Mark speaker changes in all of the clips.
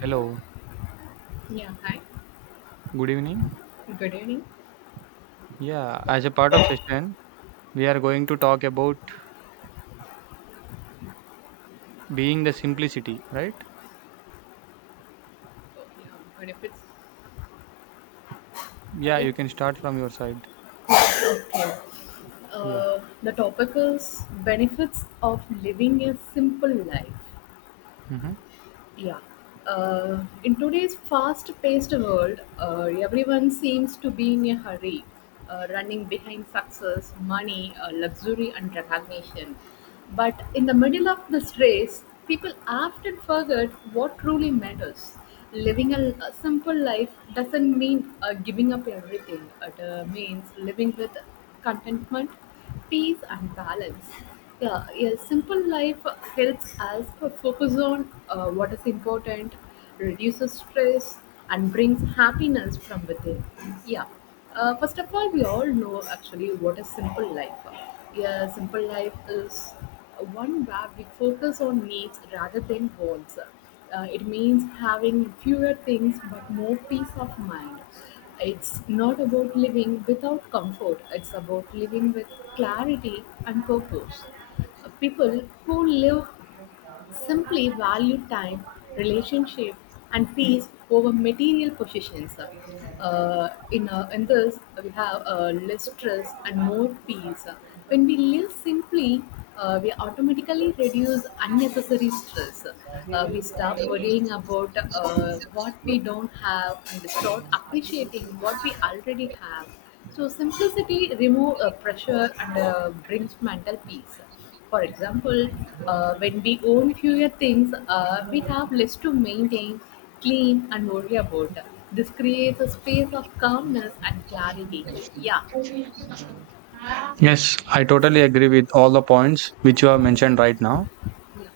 Speaker 1: Hello,
Speaker 2: Yeah, hi.
Speaker 1: good evening.
Speaker 2: Good evening.
Speaker 1: Yeah, as a part of session, we are going to talk about being the simplicity, right?
Speaker 2: So, yeah, benefits.
Speaker 1: Yeah,
Speaker 2: Yeah.
Speaker 1: you can start from your side. Yeah.
Speaker 2: The topic is benefits of living a simple life.
Speaker 1: hmm
Speaker 2: Yeah. In today's fast paced world, everyone seems to be in a hurry, running behind success, money, luxury, and recognition. But in the middle of this race, people often forget what truly matters. Living a simple life doesn't mean giving up everything, it means living with contentment, peace, and balance. Yeah, yeah. Simple life helps us focus on what is important, reduces stress, and brings happiness from within. Yeah. First of all, we all know actually what is simple life. Yeah, simple life is one where we focus on needs rather than wants. It means having fewer things but more peace of mind. It's not about living without comfort, it's about living with clarity and purpose. People who live simply value time, relationship, and peace over material possessions. In this, we have less stress and more peace. When we live simply, we automatically reduce unnecessary stress. We stop worrying about what we don't have and start appreciating what we already have. So simplicity remove pressure and brings mental peace. For example, when we own fewer things, we have less to maintain, clean, and worry about. This creates a space of calmness and clarity. Yeah,
Speaker 1: Yes, I totally agree with all the points which you have mentioned right now.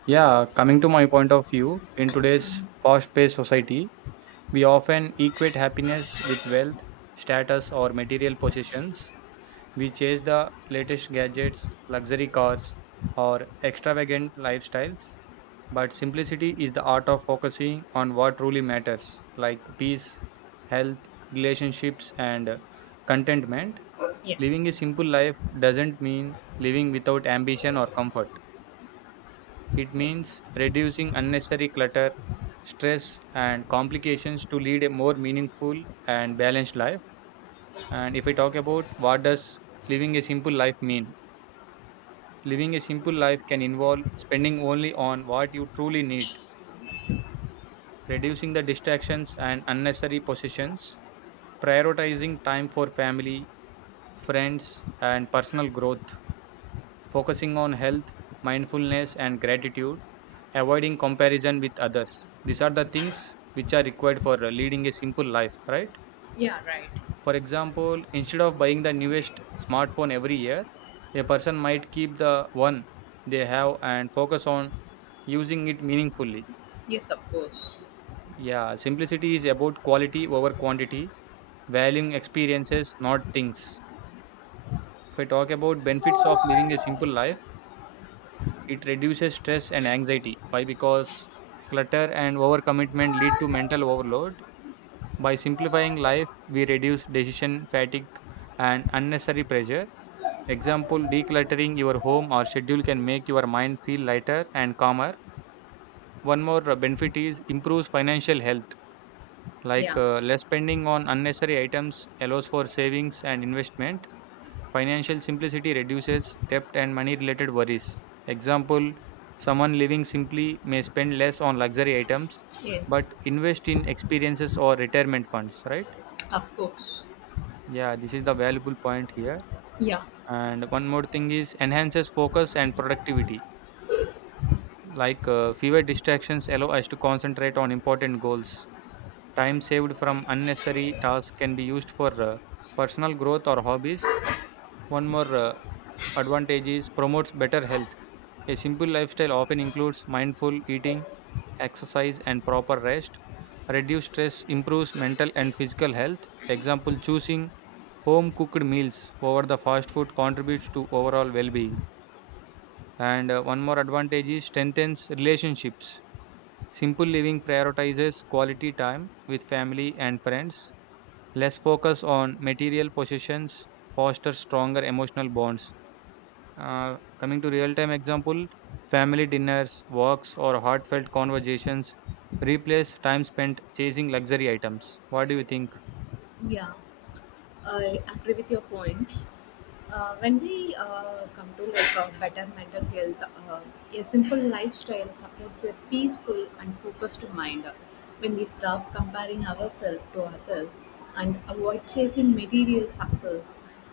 Speaker 1: Yeah, coming to my point of view, in today's fast-paced society, we often equate happiness with wealth, status, or material possessions. We chase the latest gadgets, luxury cars, or extravagant lifestyles. But simplicity is the art of focusing on what truly matters, like peace, health, relationships, and contentment.
Speaker 2: yeah,
Speaker 1: Living a simple life doesn't mean living without ambition or comfort. It
Speaker 2: yes,
Speaker 1: means reducing unnecessary clutter, stress, and complications to lead a more meaningful and balanced life. And if I talk about what does living a simple life mean? Living a simple life can involve spending only on what you truly need, reducing the distractions and unnecessary possessions, prioritizing time for family, friends, and personal growth, focusing on health, mindfulness, and gratitude, avoiding comparison with others. These are the things which are required for leading a simple life, right?
Speaker 2: yeah, right.
Speaker 1: For example, instead of buying the newest smartphone every year, a person might keep the one they have and focus on using it meaningfully.
Speaker 2: Yes, of course.
Speaker 1: Yeah, simplicity is about quality over quantity, valuing experiences, not things. If I talk about benefits of living a simple life, it reduces stress and anxiety. Why? Because clutter and overcommitment lead to mental overload. By simplifying life, we reduce decision fatigue and unnecessary pressure. Example, decluttering your home or schedule can make your mind feel lighter and calmer. One more benefit is improves financial health, like
Speaker 2: Yeah,
Speaker 1: less spending on unnecessary items allows for savings and investment. Financial simplicity reduces debt and money related worries. Example, someone living simply may spend less on luxury items
Speaker 2: yes,
Speaker 1: but invest in experiences or retirement funds, right?
Speaker 2: of course.
Speaker 1: Yeah, this is the valuable point here.
Speaker 2: Yeah,
Speaker 1: And one more thing is enhances focus and productivity. Like fewer distractions allow us to concentrate on important goals. Time saved from unnecessary tasks can be used for personal growth or hobbies. One more advantage is promotes better health. A simple lifestyle often includes mindful eating, exercise, and proper rest. Reduced stress improves mental and physical health. Example, choosing home cooked meals over the fast food contributes to overall well being. And one more advantage is strengthens relationships. Simple living prioritizes quality time with family and friends. Less focus on material possessions fosters stronger emotional bonds. Coming to real time example, family dinners, walks, or heartfelt conversations replace time spent chasing luxury items. What do you think?
Speaker 2: yeah. I agree with your points. When we come to like a better mental health, uh, a simple lifestyle supports a peaceful and focused mind. When we stop comparing ourselves to others and avoid chasing material success,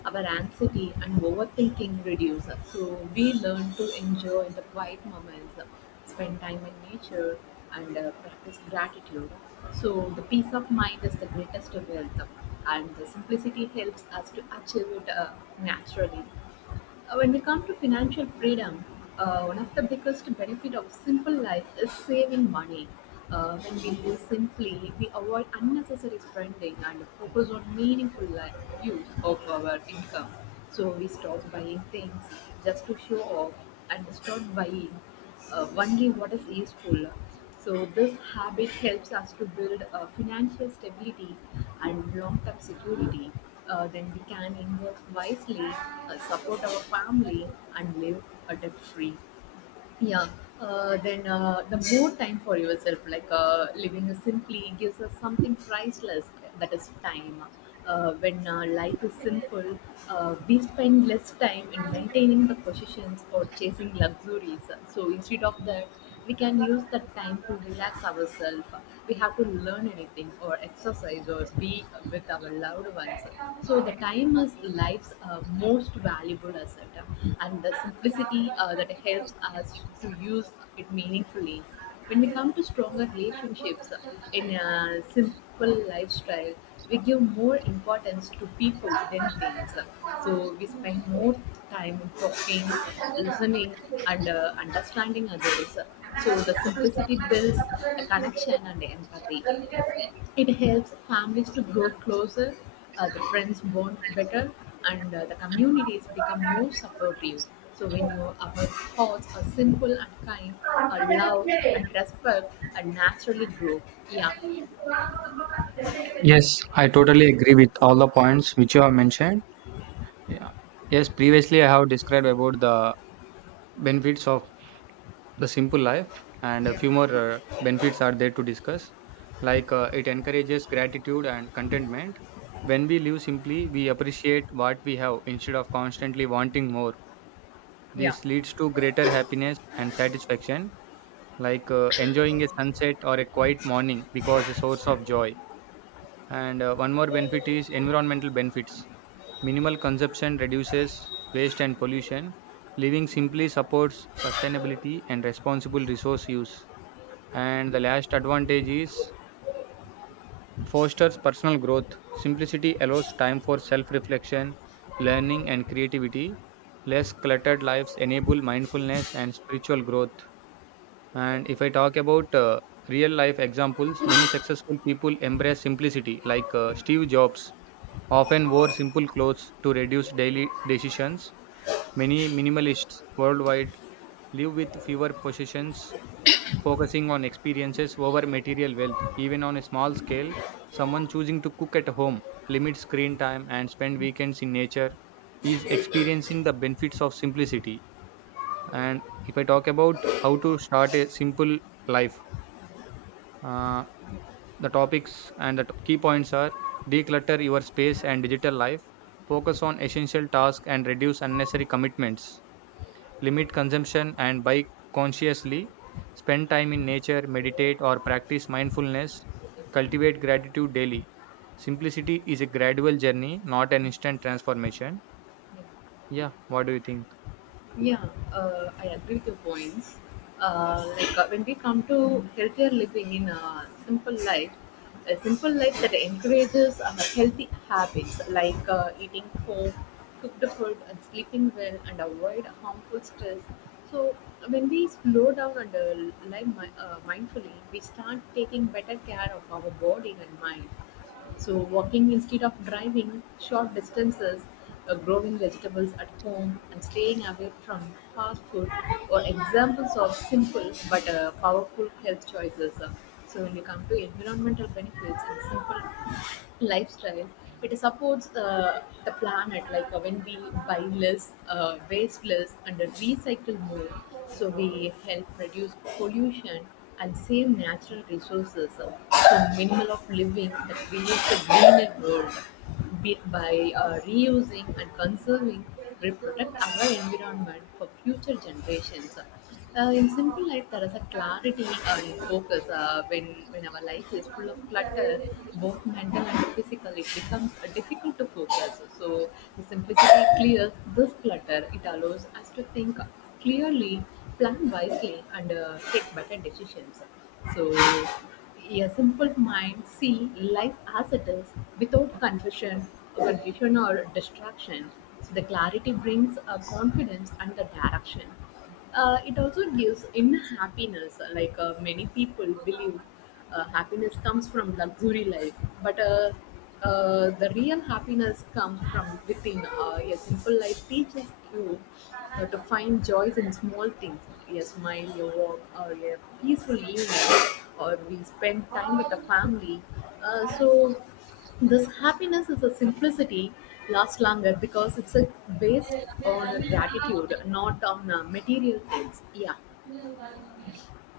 Speaker 2: our anxiety and overthinking reduce. So we learn to enjoy the quiet moments, spend time in nature, and practice gratitude. So the peace of mind is the greatest wealth, and the simplicity helps us to achieve it naturally. When we come to financial freedom, one of the biggest benefit of simple life is saving money. When we live simply, we avoid unnecessary spending and focus on meaningful life use of our income. So we stop buying things just to show off and start buying only what is useful. So this habit helps us to build financial stability and long-term security. Then we can invest wisely, support our family, and live a debt-free. Yeah. Then the more time for yourself, like living simply, gives us something priceless. That is time. When life is simple, we spend less time in maintaining the positions or chasing luxuries. So instead of that we can use that time to relax ourselves, we have to learn anything or exercise or be with our loved ones. So the time is life's most valuable asset and the simplicity that helps us to use it meaningfully. When we come to stronger relationships, in a simple lifestyle we give more importance to people than things, so we spend more time talking, listening, and understanding others. So the simplicity builds a connection and empathy. It helps families to grow closer, the friends bond better, and the communities become more supportive. So when you our thoughts are simple and kind, love and respect naturally grow. Yeah,
Speaker 1: Yes, I totally agree with all the points which you have mentioned. Yeah. Yes, previously I have described about the benefits of the simple life, and a few more benefits are there to discuss, like it encourages gratitude and contentment. When we live simply, we appreciate what we have instead of constantly wanting more.
Speaker 2: yeah.
Speaker 1: This leads to greater happiness and satisfaction, like enjoying a sunset or a quiet morning because a source of joy. And one more benefit is environmental benefits. Minimal consumption reduces waste and pollution. Living simply supports sustainability and responsible resource use, and the last advantage is fosters personal growth. Simplicity allows time for self reflection, learning, and creativity. Less cluttered lives enable mindfulness and spiritual growth. And if I talk about real life examples, many successful people embrace simplicity, like Steve Jobs often wore simple clothes to reduce daily decisions. Many minimalists worldwide live with fewer possessions focusing on experiences over material wealth, even on a small scale. Someone choosing to cook at home, limit screen time, and spend weekends in nature is experiencing the benefits of simplicity. And if I talk about how to start a simple life, uh, the topics and the key points are declutter your space and digital life, focus on essential tasks, and reduce unnecessary commitments, limit consumption and buy consciously, spend time in nature, meditate or practice mindfulness,
Speaker 2: Okay.
Speaker 1: cultivate gratitude daily. Simplicity is a gradual journey, not an instant transformation.
Speaker 2: Yeah.
Speaker 1: Yeah, what do you think?
Speaker 2: Yeah, I agree with your points. Like when we come to healthier living in a simple life that encourages healthy habits like eating home, cooked food, and sleeping well, and avoid harmful stress. So when we slow down and mindfully, we start taking better care of our body and mind. So, walking instead of driving short distances, growing vegetables at home, and staying away from fast food are examples of simple but powerful health choices. So, when you come to environmental benefits and simple lifestyle, it supports the planet. Like when we buy less, waste less and recycle more, so we help reduce pollution and save natural resources. So minimal of living that creates a greener world, be by reusing and conserving, we protect our environment for future generations. In simple life, there is a clarity in focus. When our life is full of clutter, both mental and physical, it becomes difficult to focus. So, the simplicity clears this clutter. It allows us to think clearly, plan wisely, and take better decisions. So, a simple mind see life as it is without confusion or distraction. So, the clarity brings a confidence and the direction. It also gives inner happiness. Like many people believe happiness comes from luxury life, but the real happiness comes from within. A simple life teaches you to find joys in small things, a smile, a walk, or a peaceful evening, or we spend time with the family. So this happiness is a simplicity lasts longer because it's based on a gratitude, not on material things. Yeah.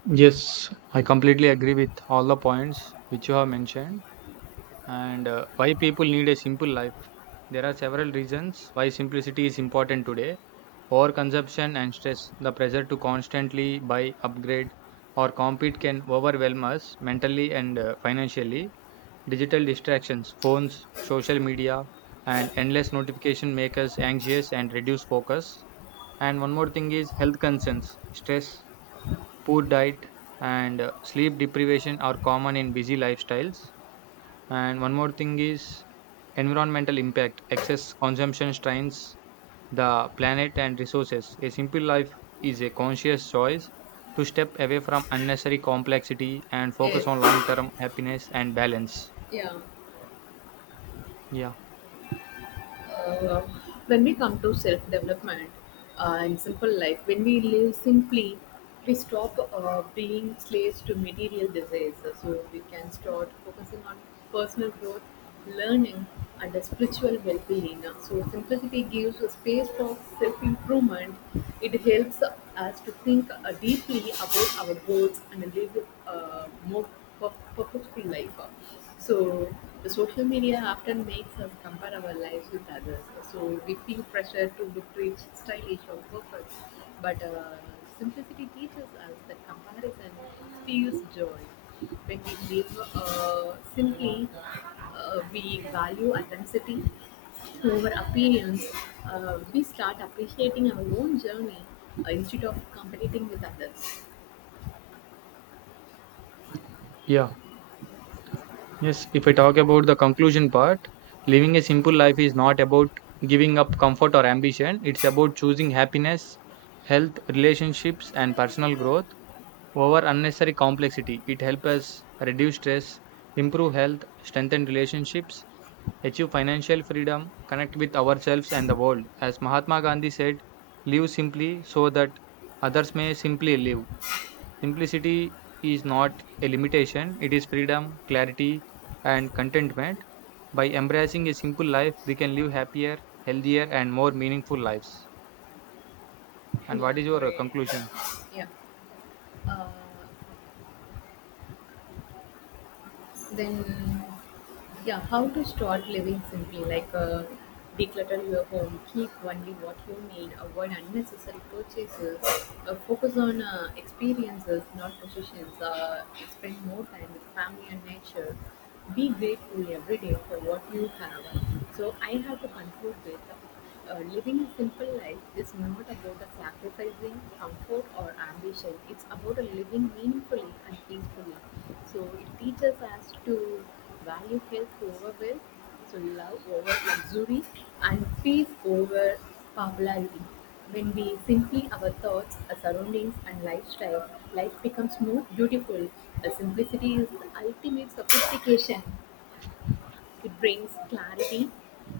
Speaker 1: Yes, I completely agree with all the points which you have mentioned, and why people need a simple life. There are several reasons why simplicity is important today. Overconsumption and stress, the pressure to constantly buy, upgrade, or compete can overwhelm us mentally and financially. Digital distractions, phones, social media, and endless notification make us anxious and reduce focus. And one more thing is health concerns, stress, poor diet, and sleep deprivation are common in busy lifestyles. And one more thing is environmental impact, excess consumption strains the planet and resources. A simple life is a conscious choice to step away from unnecessary complexity and focus on
Speaker 2: Yes.
Speaker 1: long term happiness and balance.
Speaker 2: Yeah.
Speaker 1: Yeah.
Speaker 2: uh, when we come to self development in simple life, when we live simply, we stop being slaves to material desires. So we can start focusing on personal growth, learning, and a spiritual well being. So simplicity gives a space for self improvement. It helps us to think deeply about our goals and live more per- purposeful life. So the social media often makes us compare our lives with others. So we feel pressure to look rich, stylish, or perfect. But simplicity teaches us that comparison steals joy. When we live simply, we value authenticity over appearance. We start appreciating our own journey instead of competing with others.
Speaker 1: Yeah. Yes. If I talk about the conclusion part, living a simple life is not about giving up comfort or ambition, it's about choosing happiness, health, relationships, and personal growth over unnecessary complexity. It helps us reduce stress, improve health, strengthen relationships, achieve financial freedom, connect with ourselves and the world. As Mahatma Gandhi said, live simply so that others may simply live. Simplicity is not a limitation, it is freedom, clarity, and contentment. By embracing a simple life, we can live happier, healthier, and more meaningful lives. And
Speaker 2: Yeah,
Speaker 1: what is your
Speaker 2: great.
Speaker 1: conclusion?
Speaker 2: Yeah. Uh, then yeah, how to start living simply. Like declutter your home, keep only what you need, avoid unnecessary purchases, focus on experiences not possessions, spend more time with family and nature, be grateful every day for what you have. So I have to conclude with living a simple life is not about a sacrificing comfort or ambition. It's about a living meaningfully and peacefully. So it teaches us to value health over wealth, so love over luxury, and peace over popularity. When we simplify our thoughts, our surroundings, and lifestyle, life becomes more beautiful. The simplicity is the ultimate sophistication. It brings clarity,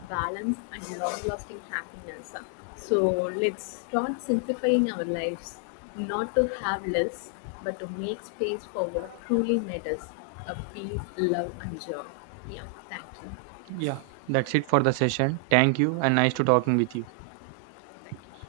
Speaker 2: balance, and long lasting happiness. So let's start simplifying our lives, not to have less, but to make space for what truly matters, a peace, love, and joy. Yeah, thank you.
Speaker 1: That's it for the session. Thank you, and nice to talking with you.
Speaker 2: Thank